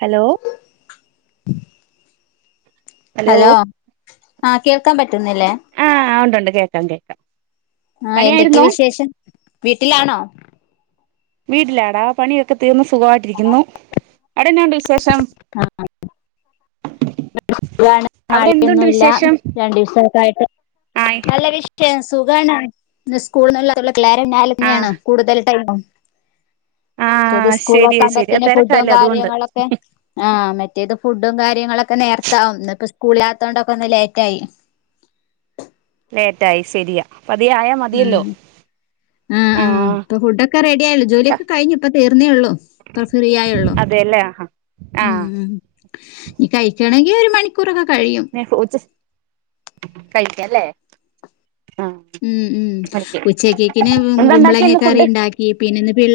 Hello ഉം hello ആഹ് കേക്കാൻ പറ്റുന്നില്ലേ ആഹ് ഉണ്ട് ണ്ട് കേൾക്കാം കേ ആഹ് എന്തൊക്കെ വിശേഷം വീട്ടിലാണോ വീട്ടിലാടാ പണിയൊക്കെ തീർന്ന് സുഖായിട്ടിരിക്കുന്നു അവിടെന്നാ ഉണ്ട് വിശേഷം ആ [unintelligible] അവിടെ എന്തുണ്ട് മഴയൊന്നുല്ല വിശേഷം രണ്ടിസായിട്ട് ആയ് നല്ലവിശേ ക്കെ സുഖാണ് ന്ന് സ്കൂൾന്നല്ലാത്തോ [unintelligible] ആഹ് ലെനേണോ കൂടുതൽ ടൈമും മറ്റത് ആഹ് ശരിയാ ശരിയാ സ്കൂളാക്കാമ്പോത്തിന് ഫുഡും തിരക്കാല്ലേ അതുകൊണ്ട് കാര്യങ്ങളൊക്കെ ആഹ് മറ്റേത് ഫുഡും കാര്യങ്ങളൊക്കെ നേർത്താവും ഇന്നിപ്പ സ്കൂൾല്ലാത്തോണ്ടൊക്കൊന്ന് ലേറ്റായി ലേറ്റായി ശരിയാ പതിയായാ ഉം മതിയല്ലോ ഉം ഉം ആഹ് പ്പൊ ഫുഡ്ക്കെ റെഡി ആയല്ലൊ ജോലിയൊക്കെ കഴിഞ്ഞുപ്പതീർന്നേള്ളൂ [unintelligible] ഫ്രീ ആയുള്ളു അതെല്ലേ ആഹാ ആഹ് ഉം ഇനി കഴിക്കണെങ്കി ഒരു മണിക്കൂറൊക്കെ കഴിയും [unintelligible] കഴിക്കാല്ലേ ഉം ഉം കഴിക്കും ഉച്ചക്കക്കിന് എന്താ ഉണ്ടാക്കിയെ കുമ്പളങ്ങ ഇന്ന് കറി ഫുഡ് ണ്ടാക്കി ക്കി പിന്നെന്ന്പിൽ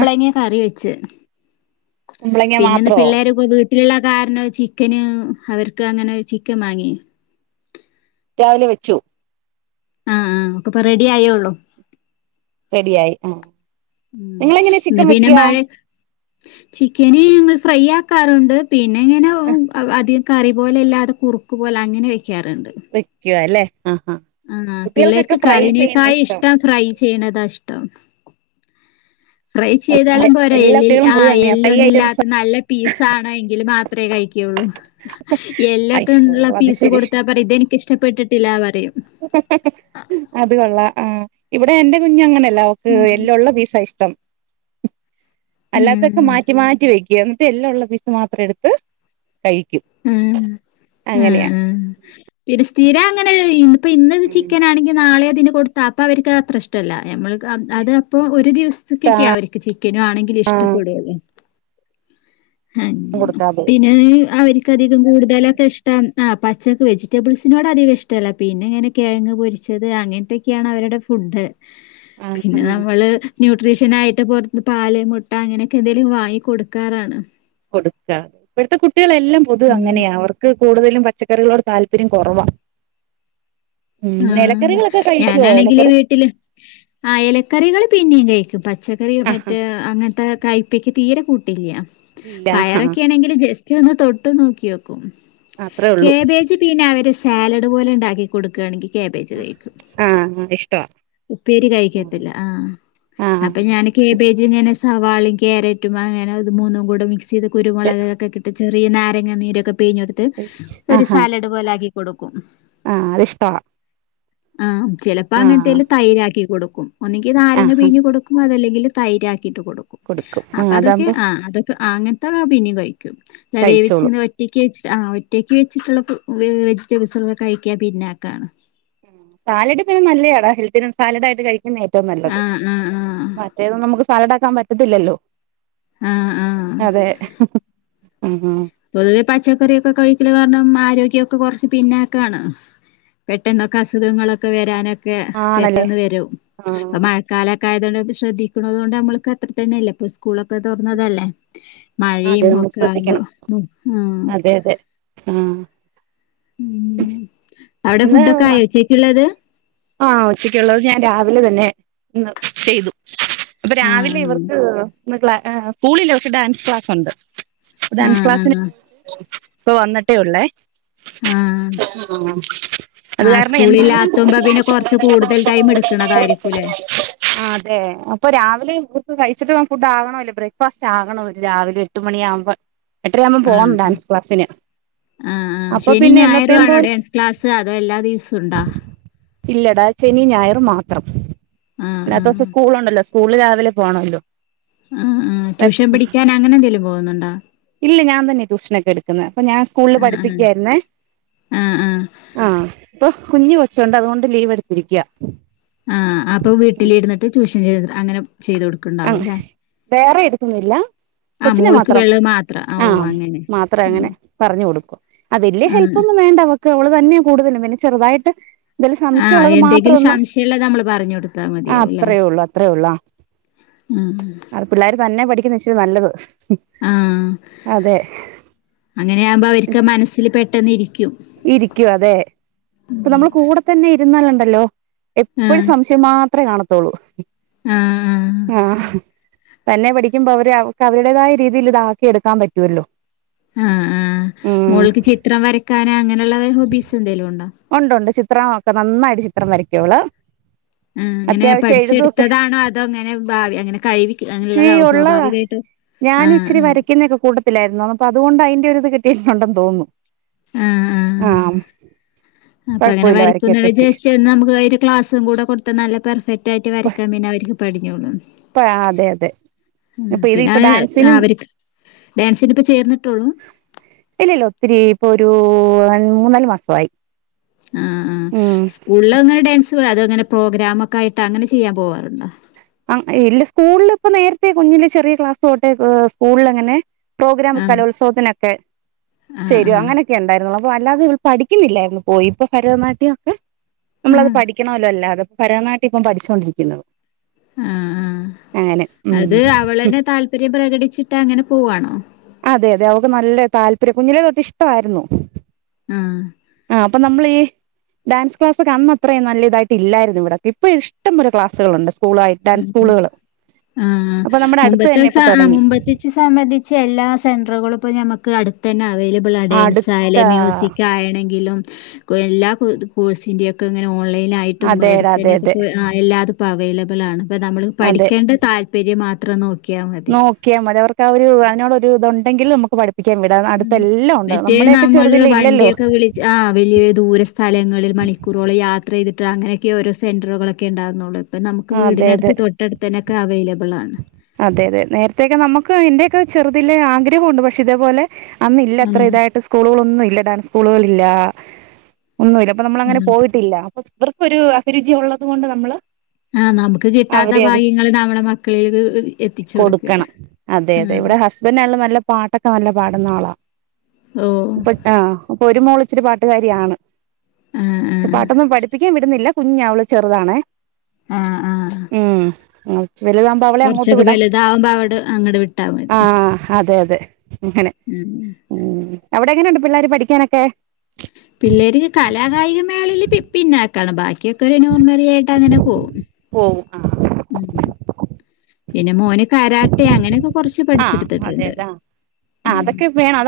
ആഹ് കറി വെച്ച് കുമ്പളങ്ങ പിന്നെന്ന് മാത്രോ പിള്ളേരൊക്കെ വീ ട്ടിലുള്ള കാരണം ചിക്കന് അവർക്ക് അങ്ങനെ ചിക്കൻ വാങ്ങി രാവിലെ വെച്ചു ആഹ് ആഹ് ഒക്കപ്പൊ റെഡി ആയോ ഒള്ളൂ റെഡിയായി ആഹ് ഉം നിങ്ങളെങ്ങനെ ഇന്ന് ചിക്കൻ പിന്നെ വെക്ക്യാ മഴ ചിക്കന് ങ്ങൾ ഫ്രൈ ആക്കാറുണ്ട് പിന്നെ ഇങ്ങനെ അതി കറി പോലല്ലാതെ കുറുക്ക് പോലങ്ങനെ വയ്ക്കാറുണ്ട് വയ്ക്കു അല്ലെ ഉം ആഹ് പിള്ളേർക്ക് കറീനേക്കായി ഇഷ്ടം ഫ്രൈ ചെയ്ണതാഷ്ടം ഫ്രൈ അതെ ചെയ്താലും പോരാ എല്ലാ എല്ലിൽ കുട്ടികളും പോയി ആഹ് അങ്ങനെയാ ഫ്രൈ എല്ലൊന്നും ഐറ്റംസ് ഇല്ലാത്ത നല്ല പീസാണോ എങ്കിലും മാ ത്രേ കഴിക്കുള്ളൂ അയ്ശോ എല്ലൊക്കെള്ള അത് പീസ് ശരി കൊടുത്ത പറിം ഇതെ ഇഷ്ടപ്പെട്ടിട്ടില്ല പറിം [unintelligible] അത് കൊള്ളാം ആഹ് ഇവിടെ എന്റെ കുഞ്ഞങ്ങനല്ല അവക്ക് ഉം എല്ലുള്ള പീസാഷ്ടം അല്ലാത്തൊക്കെ മാറ്റി മാറ്റി വെക്കും ഇതെല്ലുള്ള പീസ് മാത്രം എടുത്ത് കഴിക്കും ഉം ഉ അങ്ങനെയാ ഉം ഇത് സ്ഥിര അങ്ങനെ ചെയ്യ്ന്ന് പ്പം ഇന്ന് ചിക്കനാണെങ്കി നാളെ അതിന് കൊടുത്താ അപ്പോൾ അവർക്ക് അത്ര ഇഷ്ടല്ല ഞമ്മൾ അത് അപ്പോ ഒരു ഇഷ്ടാ ദിവസത്തക്കൊക്കെയ അവർക്ക് ചിക്കനും ആണെങ്കിലും ഇഷ്ടപെടോള്ളൂ അങ്ങന കൊടുക്കാതെ പിന്നെ അവര് അധികം കൂട്തലൊക്കെ ഇഷ്ടം ആ പച്ചക്ക് വെജിറ്റബിൾസിനോട് അധികം ഇഷ്ടല്ല പിന്നെ ഇങ്ങനെ കേങ്ങ് പൊരിച്ചത് അങ്ങനത്തൊക്കെയാണ് അവരുടെ ഫുഡ് ആ ആ പിന്നാ നമ്മള് ന്യൂട്രീഷനായിട്ട് പുറത്ത് പാല് മുട്ട അങ്ങനെയൊക്കെ എന്തെങ്കിലും വാങ്ങി കൊടുക്കാറാണ് കൊടുക്കാ ഇപ്പത്തെ കുട്ടികളെല്ലാം പൊതു ഉം. അങ്ങനെയ അവർക്ക് കൂടുതലും പച്ചക്കറികളോട് താല്പര്യം കൊറവാ ആഹ് ഇലക്കറികളൊക്കെ കഴിക്കുവോ ഞാനാണെങ്കില് ഇലക്കറി വീട്ടില് ആഹ്, എലക്കറികൾ പിന്നെയും കഴിക്കും പച്ചക്കറി ആ ആ മറ്റേ അങ്ങനത്തെ കയ് ഉപ്പക്ക് തീരെ കൂട്ടില്ല ഇല്ല ആ പയറൊക്കൊയാണെങ്കിൽ ജസ്റ്റ് ഒന്ന് തൊട്ട് നോക്യോക്കും അത്രേ ഉള്ളൂ കേബേജ് പിന്നെ അവര് സാലഡ് പോലെ ഉണ്ടാക്കി കൊടുക്കണെങ്കിൽ കേബേജ് കഴിക്കും ആ ഇഷ്ടവാ ഉപ്പേരി കഴിക്കത്തില്ല ആഹ് ആഹ് ആഹ് അപ്പൊ ഞാൻ കേബേജ് ഇങ്ങനെ സവാളും കാരറ്റും അങ്ങനെ അത് മൂന്നും കൂടെ മിക്സ് ചെയ്ത് ആ കുരുമുളകൊക്കെ കി ചെറിയ നാരങ്ങ നീരൊക്കെ പീഴ്ഞ്ഞെടുത്ത് ഒരു ആഹാ സാലഡ് പോലെ ആക്കി കൊടുക്കും ആഹ് അത്ഷ്ട ആഹ് ചിലപ്പോ അങ്ങനത്തെല് തൈരാക്കി കൊടുക്കും ഒന്നുങ്കിൽ നാരങ്ങ ആഹ് പീഴ്ഞ്ഞ് കൊടുക്കും അതല്ലെങ്കിൽ തൈരാക്കിട്ട് കൊടുക്കും അപ്പ അതൊക്കെ ആ അതൊക്കെ അങ്ങ തൊക്ക പിന്നെയും കഴിക്കും നല്ല വേവിച്ചി കഴിച്ചോളും കിട്ക്കേറ്റ് സ് ആ ഒറ്റയ്ക്ക് വെച്ചിട്ടുള്ള വെജിറ്റബിൾസൊക്കെ കഴിക്കാൻ പിന്നോക്കാണ് സാലഡ് പിന്നെ നല്ല യാടാ ഹെൽത്തി സാലഡയിട്ട് കഴിക്ക ഏറ്റവും നല്ലത് ആഹ് ആഹ് ആഹ് മറ്റേതും നമുക്ക് സാലഡ് ആക്കാൻ പറ്റത്തില്ലല്ലോ ആഹ് ആഹ് അതെ ഉം പൊതുവെ പച്ചക്കറിയൊക്കെ കഴിക്കല് കാരണം ആരോഗ്യക്കെ കൊറച്ച് പിന്നോക്കാണ് പെട്ടെന്നൊക്കെ അസുഖങ്ങളൊക്കെ വരാനൊക്കെ ആണല്ലേ പെട്ടെന്ന് വരും ഇപ്പൊ ആഹ് മഴക്കാലൊക്ക ആയതൊണ്ട് ഇപ്പ ശ്രദ്ധിക്കണതുകൊണ്ട് നമ്മക്ക് അത്ര തന്നെ അല്ലെ ഇപ്പൊ സ്കൂളൊക്കെ തൊറന്നതല്ലേ, അതെ മഴയും നമ്മൾ ഒക്കാവ് പോ ശ്രദ്ധിക്കണം ആഹ് അതെ അതെ ആഹ്, ഉം അവിടെ ഇന്ന് ഫുഡ് ഒക്കെ ആയോച്ചക്കുള്ളത്? ആഹ് ഉച്ചക്കുള്ളത് ഞാൻ രാവിലെ തന്നെ ഇന്ന് ചെയ്തു അപ്പൊ ആഹ രാവിലെ ഇവർക്ക് ന്ന് സ്കൂളിൽ ഇവർക്ക് ഡാൻസ് ക്ലാസ്ണ്ട് ഡാൻസ് ആഹ ക്ലാസ്സിന് ആഹ ഇപ്പൊ വന്നിട്ടേ ഉള്ളേ ആഹ അത് ആ കാരണം എന്നും സ്കൂളില്ലാത്തുമ്പോ പിന്നെ കുറച്ച് കൂടുതൽ ടൈം എടുക്കണതായിരിക്കുംല്ലേ ആഹ് അതെ അപ്പൊ രാവിലെയും ക്കെ കഴിച്ചിട്ട് ഫുഡ് ആകണോ അല്ലേ ബ്രേക്ക്ഫാസ്റ്റ് ആകണോ രാവിലെ, എട്ട്മണിയാകുമ്പോ എട്ടരയാവുമ്പം ആഹ പോകണം ഡാൻസ് ക്ലാസ്സിന് ആഹ് ആഹ് അപ്പൊ ശനി പിന്നെ ഞായറും എന്നതേം ആണോ പോലെ ഡാൻസ് ക്ലാസ് അത് എല്ലാ ദിവസവും ഉണ്ടോ? ഇല്ലടാ ശെനി ഞായർ മാത്രം ആഹ് ഇന്നത്തെ ദിവസം ആഹ് സ്കൂളുണ്ടല്ലോ സ്കൂള രാവിലെ പോകണല്ലോ ആഹ് ആ ട്യൂഷൻ പഠിക്കാൻ അങ്ങനെ എന്തെങ്കിലും പോകുന്നുണ്ടോ? ഇല്ല ഞാൻ തന്നെ ട്യൂഷനൊക്കെ എടുക്കുന്നെ അപ്പൊ ഞാൻ സ്കൂളിൽ ആഹ് ആഹ് പഠിപ്പിക്കായിരുന്നേ ആഹ് ആഹ് ആഹ് ഇപ്പൊ കുഞ്ഞ് കൊച്ചോണ്ട് അതുകൊണ്ട് ലീവ് എടുത്തിരിക്കയാ ആഹ് അപ്പൊ വീട്ടിൽ ഇരുന്നിട്ട് ട്യുഷൻ ചെയ് അങ്ങനെ ചെയ്തു കൊടുക്കും ആഹ് വേറെ എടുക്കൊന്നില്ല ആഹ് കൊച്ചിനെ മോൾക്ക് മാത്രം വെള്ള മാത്രം ആ, ഓ ആഹ് അങ്ങനെ മാത്രങ്ങനെ പറഞ്ഞുകൊടുക്കും അത് വല്ല്യ ആഹ് ഹെല്പ്പൊന്നും വേണ്ട അവക്ക് അവള് തന്നെയാ കൂടുതലും പിന്നെ ചെറുതായിട്ട് എന്തേലും സംശയം ആഹ് ഉള്ളത് എന്തെങ്കിലും മാത്രന്ന് സംശയള്ളത് നമ്മള് പറഞ്ഞു കൊടുത്താൽ ആ മതിയാവുംല്ലേ അത്രയേ ഉള്ളു അത്രയേ ഉള്ളു ആഹ് ഉം അ പിള്ളേര് തന്നെ പഠിക്കുന്ന ഇച്ചിരി നല്ലത് അതെ അങ്ങനെയകുമ്പോ അവർക്ക് മനസ്സില് പെട്ടെന്ന് ഇരിക്കും ഇരിക്കും അതെ ഇപ്പൊനമ്മള് കൂടെ തന്നെ ഇരുന്നാലുണ്ടല്ലോ എപ്പോഴും ആഹ് സംശയാ മാത്രേ കാണത്തുള്ളൂ ആഹ് ആഹ് ആഹ തന്നെ പഠിക്കുമ്പോ അവര് അവർക്ക് അവരുടേതായ രീതിയിൽ ഇതാക്കി എടുക്കാൻ പറ്റുവല്ലോ ആഹ് ആഹ് മോൾക്ക് ചിത്രം വരയ്ക്കാനോ അങ്ങനെയുള്ള ഹോബീസ് എന്തെലും ഉണ്ടോ ഉണ്ട്ണ്ട് ചിത്രമൊക്കെ നന്നായിട്ട് ചിത്രം വരക്കുള് ആ അങ്ങനെ പഠിച്ചെടുത്തതാണോ അതോ അങ്ങനെ ഭാവി അങ്ങനെ കഴി അങ്ങനെുള്ളതാ സ്വാഭാവികമായിട്ട് ഞാനെച്ചരി വരയ്ക്കും [unintelligible] യിരുന്നു പ്പോഅതുകൊണ്ട് അതിന്റെ ഒരു ഇത് കിട്ടിയിട്ടുണ്ടെന്ന് തോന്നുന്നു ആഹ് ആഹ് ആ അപ്പൊ അങ്ങനെ വരക്കുന്ന ജസ്റ്റ് നമുക്ക് ഒരു ക്ലാസ്സും കൂടെ കൊടുത്തൽ നല്ല പെർഫെക്റ്റ് ആയിട്ട് വരക്കൻേന്നെ അവർക്ക് പഠഞ്ഞോളു ഇപ്പ അതെ അതെ ഉഹ് ഇപ്പൊ ഇത് പിന്നെ ഇപ്പൊ ഡാൻസിനും അവരിക്ക് ഡാൻസിന് ഇപ്പ ചേർന്നിട്ടോളൂ ഇല്ല ഇല്ല ഒത്തിരി ഇപ്പൊ ഒരു മൂന്നാല് മാസയി ആഹ് ആഹ് സ്കൂളില് അങ്ങനെ ഡാൻസ് അതോങ്ങനെ പ്രോഗ്രാമൊക്കെ ആയിട്ട് അങ്ങനെ ചെയ്യാൻ പോവാറുണ്ടോ ആ ഇല്ല സ്കൂളിൽ ഇപ്പ നേരത്തെ കുഞ്ഞിലെ ചെറിയ ക്ലാസ് തോട്ടെ സ്കൂളിൽ അങ്ങനെ പ്രോഗ്രാം ആഹ് കലോത്സവത്തിനൊക്കെ ആഹ് ചേരും ആഹ് അങ്ങനെയൊക്കെ ഉണ്ടായിരുന്നോളു അല്ലാതെ ഇവൾ പഠിക്കുന്നില്ലായിരുന്നു പോയി ഇപ്പൊ ഭരതനാട്യം ഒക്കെ നമ്മളത് ആഹ് പഠിക്കണമല്ലോ അല്ലാതെ ഭരതനാട്യം ഇപ്പൊ പഠിച്ചോണ്ടിരിക്കുന്ന് ആഹ ആഹ് ഉം അത് അവളന്നെ താല്പര്യം പ്രകടിച്ചിട്ട് അങ്ങനെ പോവാണോ? അതെഅതെ അവക്ക് നല്ല താല്പര്യം കുഞ്ഞിലെ തൊട്ട് ഇഷ്ടരുന്നു ആ അപ്പൊ നമ്മളീ ഡാൻസ് ക്ലാസക്കൊ അന്നത്രയും നല്ലതായിട്ട് ഇല്ലായിരുന്നു ഇവിടക്ക ഇപ്പ ഇഷ്ടംപോലെ ക്ലാസുകളുണ്ട് സ്കൂളയിട്ട് ഡാൻസ് ആഹ് സ്കൂളുകള് അപ്പൊ നമ്മുടെ അടുത്ത് തന്നെ ഇപ്പൊ തുടങ്ങി കുച്ച് സംബന്ധിച്ച് എല്ലാ സെൻറുകളും ഇപ്പോൾ നമുക്ക് അടുത്ത് തന്നെ അവൈലബിൾ അടുത്ത ഡാൻസയാലും മ്യൂസിക് ആയണെങ്കിലും എല്ലാ കോഴ്സിൻ്റെക്കെ ഇങ്ങനെ ഓൺലൈൻ ആയിട്ടും ഇടുത്ത അതെടാ അതെ അതെ തന്നെയൊക്കെ ആ എല്ലാത ഇപ്പോ അവൈലബിൾ ആണ് ഇപ്പ നമ്മള് പഠിക്കേണ്ട താല്പര്യം മാത്രം നോക്കി നോക്കിയാമതി അവർക്ക് ആ ഒരു അതിനോടൊരു ഇതു ഉണ്ടെങ്കിൽ നമുക്ക് പഠിപ്പിക്കാം പിക്കാൻ വിടാ ഉം അടുത്തെ എല്ലാം ഉണ്ട് നമ്മുടെയൊക്കെചെറുതിൽ ഇല്ലല്ലോ ആ വലിയ ദൂര സ്ഥലങ്ങളിൽ മണിക്കൂറോളം യാത്ര ചെയ്തിട്ടാ അങ്ങനെയൊക്കെ ഓരോ സെൻ്ററുകളൊക്കെ ഉണ്ടാരുന്നുള്ളൂ ഇപ്പം നമുക്ക് ആ അതെ വീടിനടുത്ത് അതെ തൊട്ടടുത്തന്നൊക്കെ അവൈലബിൾ ആണ് അതെ അതെ നേരത്തേക്കെ നമുക്ക് എന്റെയൊക്കെ ചെറുതിലെ ആഗ്രഹമുണ്ട് പക്ഷ ഇതേപോലെ അന്ന് ഇല്ല ഉം ഇത്രഇതായിട്ട് സ്കൂളുകളൊന്നുല്ല ഡാൻസ് സ്കൂളുകളില്ല ഒന്നുല്ല അപ്പൊ നമ്മളങ്ങനെ ഉം പോയിട്ടില്ല അപ്പൊ ഇവർക്കൊരു അഭിരുചി ഉള്ളത് കൊണ്ട് നമ്മള് ആഹ് നമുക്ക് കിട്ടാത്ത അവരെ അത് ഭാഗ്യങ്ങൾ നമ്മടെ മക്കളിൽ കൊടുക്കണം അതെ അതെ ഇവിടെ ഹസ്ബൻഡല്ലാം നല്ല പാട്ടൊക്കെ നല്ല പാടുന്ന ആളാ ഓഹ്ഹ് ആഹ് അപ്പൊ ഒരു മോളിച്ചിരി പാട്ടുകാരിയാണ് ആഹ് പക്ഷ ആഹ് പാട്ടൊന്നും പഠിപ്പിക്കാൻ വിടുന്നില്ല കുഞാ അവള് ചെറുതാണെ ആഹ് ആഹ് ഉഹ്ഹ് വലുതമ്പോ അപ്പോ അവളെ അങ്ങോട്ട് കൊറച്ചൊക്കെ വിടാം വലുതാവുമ്പോ അവിടെ അങ്ങട് വിട്ടാ മതി ആഹ്ഹ് അതെ അതെ അങ്ങനെ ഉം എവിടെങ്ങനെയുണ്ട് പിള്ളോര് പഠിക്കാനൊക്കെ പിള്ളേര് കലാകായികമേളയില് പി പിന്നേക്കാണ് ബാക്കിയൊക്കെ ഒരു നോർമലി ആയിട്ട് അങ്ങനെ പോകും പോവും ആ ഉം പിന്നെ മോന് കാരാട്ടെ അങ്ങനെയൊക്കെ കുറച്ച് ആ പഠിച്ചെടുത്തിട്ടുണ്ട്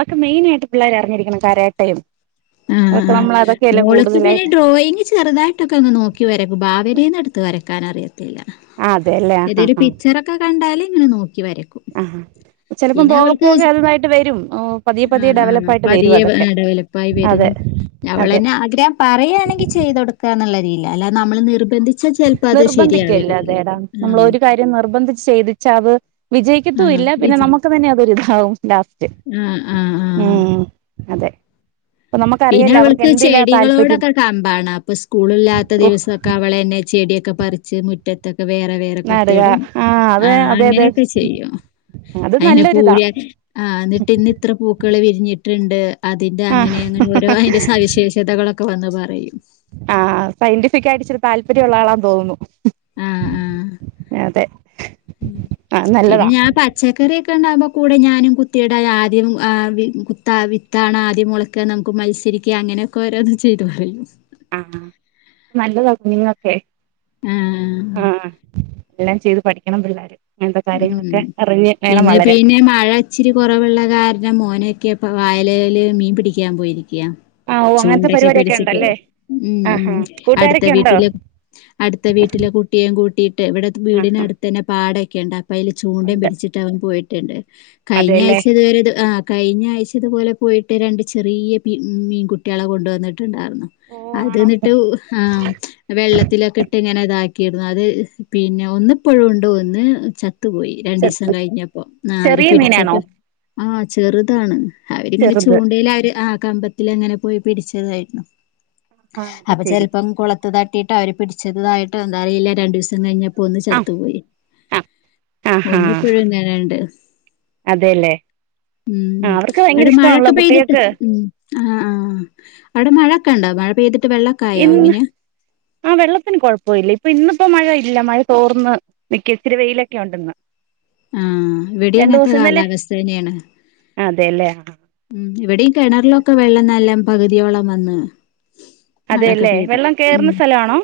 ക്കെ മെയിനായിട്ട് പിള്ളേർ അറിഞ്ഞിരിക്കണം കരാട്ടയും ആഹ് ആഹ് അതൊക്കെ ആഹ് നമ്മൾ അതൊക്കെയല്ലേ മോള്ക്ക് പിന്നെ കൂടുതലായിട്ട് ഡ്രോയിങ് ചെറുതായിട്ടൊക്കെഒന്ന് നോക്കി വരക്കും ഭാവനെന്ന് എടുത്ത് വരക്കാൻ ആറി ഇല്ല ആ അതെല്ലേ ആ ഏതെലു ആ പിക്ചറൊക്കെ കണ്ടാലേ ഇങ്ങനെ നോക്കി വരക്കും ആഹാ പിന്നെ അവൾക്ക് പതിയെ പതിയെ ആഹ് ആഹ് ഡെവലപ്പായിട്ട് വരും പതിയെ അതൊക്കെ വെഇടവലിപ്പം ആയി അതെ വെരും അതെ അവളെന്നെ ആഗ്രഹം പറയുകയാണെങ്കി ചെയ്ത് കൊടുക്കാന്ന്ള്ള രീതിലാ അല്ലാതെ നമ്മൾ നിർബന്ധി ച്ച ചിലപ്പോ അത് ശരിയാവരത്തില്ലേ ആഹ് അധികം നിർബന്ധിച്ച് ചെയ്തിച്ചാ അത് ആഹ് വിജയിക്കത്തുഇല്ല പിന്നെ വിജി നമുക്ക് തന്നെ അതൊരിതാവും ലാസ്റ്റ് ആഹ് ആഹ് ആഹ് ഉം അതെ അപ്പൊ പിന്നെ നമുക്കറിയാലോ അവർക്ക് അവൾക്ക് എന്തിലാ താല്പര്യം ചെടികളോടൊക്കെ കമ്പാണ് അപ്പൊ സ്കൂളി ഇല്ലാത്ത ഓ ദിവസഓക്കെ അവളന്നെ ചെടിയൊക്കെ പറി ച്ച് മുറ്റത്തൊക്കെ വേറെ വേറെ നാടുക കുത്തിയിടും അത് ആഹ് അതെ അതെ അങ്ങനെയൊക്കെ ചെയ്യും അത് അയിന് നല്ലൊരിതാ പൂയിയാണ് ആന്നിട്ട് എന്നി എത്ര പൂക്കൾ വിരിഞ്ഞിട്ട്ണ്ട് അതിന്റെ ആഹ് അങ്ങനെങ്ങനെ ഓരോ അയിന്റെ സവിശേഷതകളൊക്കെ വന്ന് പറയും ആ സയന്റിഫിക്കയിട്ട് ഇച്ചിരി താല്പര്യം ഉള്ള ആളാന്ന് തോന്നു ആഹ് ആഹ് ആഹ് പിന്നെ നല്ലതാ ഞാൻ പ ചക്കറി ഒക്കെ ഉണ്ടാകുമ്പോ കൂടെ ഞാനും കുത്തിയിട ആദ്യം ആ വി കുത്ത വിത്താണ് ആദ്യം മുള ഒക്കെ നമുക്ക് മത്സരിക്ക അങ്ങനെക്കൊരോന്ന് ചെയ്ത് പറയും ആഹ നല്ലതകുഞ്ഞുങ്ങക്കെ ആഹ് എല്ലാം ചെയ്ത് പഠിക്കണം പിള്ളേര് അങ്ങനത്തെ ഉം കാര്യങ്ങളൊക്കെ അറിഞ്ഞ് വേണം ഇന്ന് വളരാൻ പിന്നെ മഴ ഇച്ചിരി കുറവിള്ള കാരണം മോനൊക്കെ ഇപ്പ വായലല് മീൻ പിടിക്കാൻ പോയിരിക്യാ ആഹ് ഓ അങ്ങനത്തെ ചൂണ്ടൊക്കെ പരിപാടിയൊക്കെ പിടിച്ചിട്ട് ഉണ്ടല്ലേ ഉം ആഹ് ഉം ആഹ് അടുത്ത കൂട്ടുകാരൊക്കെ ഉണ്ടോ വീട്ടില അടുത്ത വീട്ടിലെ കു കുട്ടിയെം കൂട്ടിട്ട് ഇവിടത്തെ ആഹ് വീടിനടുത്ത് തന്നെ പടൊക്കെഉണ്ട് അപ്പോ അയിൽ ചൂണ്ടയും ഉണ്ട് പിടിച്ചി ട്ടവൻ പോയിട്ടുണ്ട് കഴിഞ്ഞ അതെല്ലേ ആഴ്ച ഇതുവരെത് ആഹ് കഴിഞ്ഞഴ്ചതെ പോലെ പോയിട്ട് രണ്ട് ചെറിയ പി മീൻകുട്ടിയാളെ കൊണ്ട് വന്നിട്ടുണ്ടാരുന്നു ഓ ആണോ അതന്നിട്ടു ഉ ഹം വെള്ളത്തിലൊക്കെ ഇട്ട് ഇങ്ങനെ ഇതാക്കിരുന്നു അത് പിന്നെ ഒന്നി പുഴു ഉണ്ട് ഒന്ന് ചത്തുപോയി രണ്ടീസം ചെറു കഴിഞ്ഞപ്പ ന്ന അവര് ചെറിയ മീനാണോ പിടിച്ചപ്പം ആ ചെറുതാണ് അവരിങ്ങനെ ചെറുത് ചൂണ്ടല് അവര് ആ കമ്പത്തില് അങ്ങനെ പോയി പിടിച്ചതായിരുന്നു ആഹ് അത് അപ്പൊ ശരി ചെലപ്പം കുളത്ത് തട്ടിട്ട അവര് പിടിച്ചതായിട്ട് എന്താ അറിയില്ല രണ്ടു ദിവസം കഴിഞ്ഞ ആപ്പൊ ഒന്ന് ആഹ് ചത്തു പോയി ആഹ് ആഹാ ഒന്നിപ്പഴും ഇങ്ങനണ്ട് അതെല്ലേ ഉം ആഹ് അവർക്ക് അവിടെ ഭയങ്കര മഴൊക്കെ ഇഷ്ടമാണല്ലോ പെയ്തിട്ട് കുട്ടികൾക്ക് ഉം ആഹ് ആഹ് അവിടെ മഴൊക്കെ ഉണ്ടോ മഴ പെയ്തിട്ട് വെള്ളൊക്കായോ എങ്ങനെയാ ആ വെള്ളത്തിന് കുഴപ്പ ഇല്ല ഇപ്പ ഇന്നിപ്പോ മഴ ഇല്ല മഴ തോർന്ന് ന്നിക്ക ഇത്തിരി വെയിലൊക്കെ ഒണ്ട് ഇന്ന് ആഹ് ഇവിടെ അങ്ങനത്തെ കാലാവസ്ഥ തന്നെയാണ് അതെല്ലേ ഉം ഇവിടെയും കിണറിലൊക്കെ വെള്ളം നല്ലാം പകുതിയോളം വന്ന് മഴൊക്കെ അതെല്ലേ പെയ്തു വെള്ളം ഉം കേറുന്ന സ്ഥലമാണോ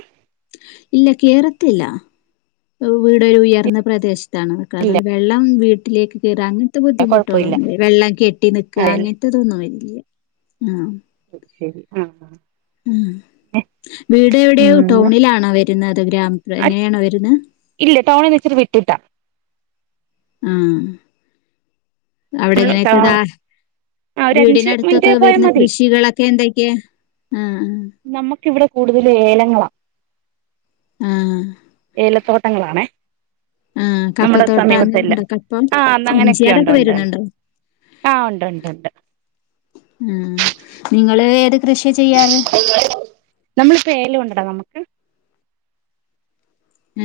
ഇല്ല കേറത്തില്ല വീടൊരു ഉയർന്ന പ്രദേശത്താണ് അക്ക ഇല്ല അതുകൊണ്ട് വെള്ളം വീട്ടിലേക്ക് കെറാൻ ഇങ്ങതെ കുഴപ്പമില്ല ബുദ്ധിമുട്ടുകളൊന്നുല്ല വെള്ളം കെട്ടി നിക്ക അതെല്ലേ അങ്ങനത്തെതൊന്നും വരില്ല ആഹ് അതു ശരി ആഹ് ആഹ് ഉം വീട് എവിടെയോ ഉം ടൗണിലാണോ വരുന്നത്ത് ഗ്രാമംപ്രെ എങ്ങനെയാണോ വരുന്നെ ഇല്ല ടൌണിന്ന് ഇച്ചിരി വിട്ടിട്ടാ ആഹ് അവിടെങ്ങനഓക്കെ ഇതാ ആഹ് ഒരു അഞ്ച് മിനിറ്റ് വീടിനടുത്തൊക്കെ പോയാൽ വരുന്ന മതി കൃഷികളൊ ക്കെ എന്തൊക്കെയ ആഹ് അഹ് നമക്കിവിടെ കൂടുതൽ ഏലങ്ങളാ ആഹ് ഏലത്തോട്ടങ്ങളാണേ ആഹ് നമ്മുടെ കപ്പത്തോട്ടം സമീപത്തെല്ല അങ്ങനെയുണ്ടോ കപ്പ ആഹ ന്ന ഇഞ്ചി അങ്ങനെയൊക്കെയ ഉണ്ട് അതൊക്കെ ഉണ്ട്ണ്ട്. വരുന്നുണ്ടോ ആഹ് ഉണ്ട് ഉണ്ട് ഉണ്ട് ഉം നിങ്ങള് ഏ നമ്മളിപ്പോ ഏല കൊണ്ടടാ നമുക്ക്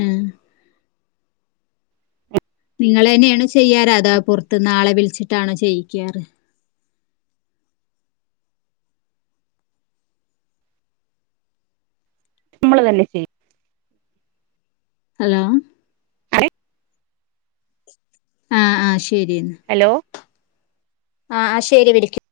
ഉം ങ്ങള്ന്നെയാണ് ചെയ്യാറ് അതാ പുറത്ത് ആളെ വിളിച്ചിട്ടാണോ ചെയ്യിക്കാറ്. നമ്മള് തന്നെ ചെയ്യും. ഹലോ ആരെ ആ ആ ശരി ഹലോ ആ ശരി വിളിക്കും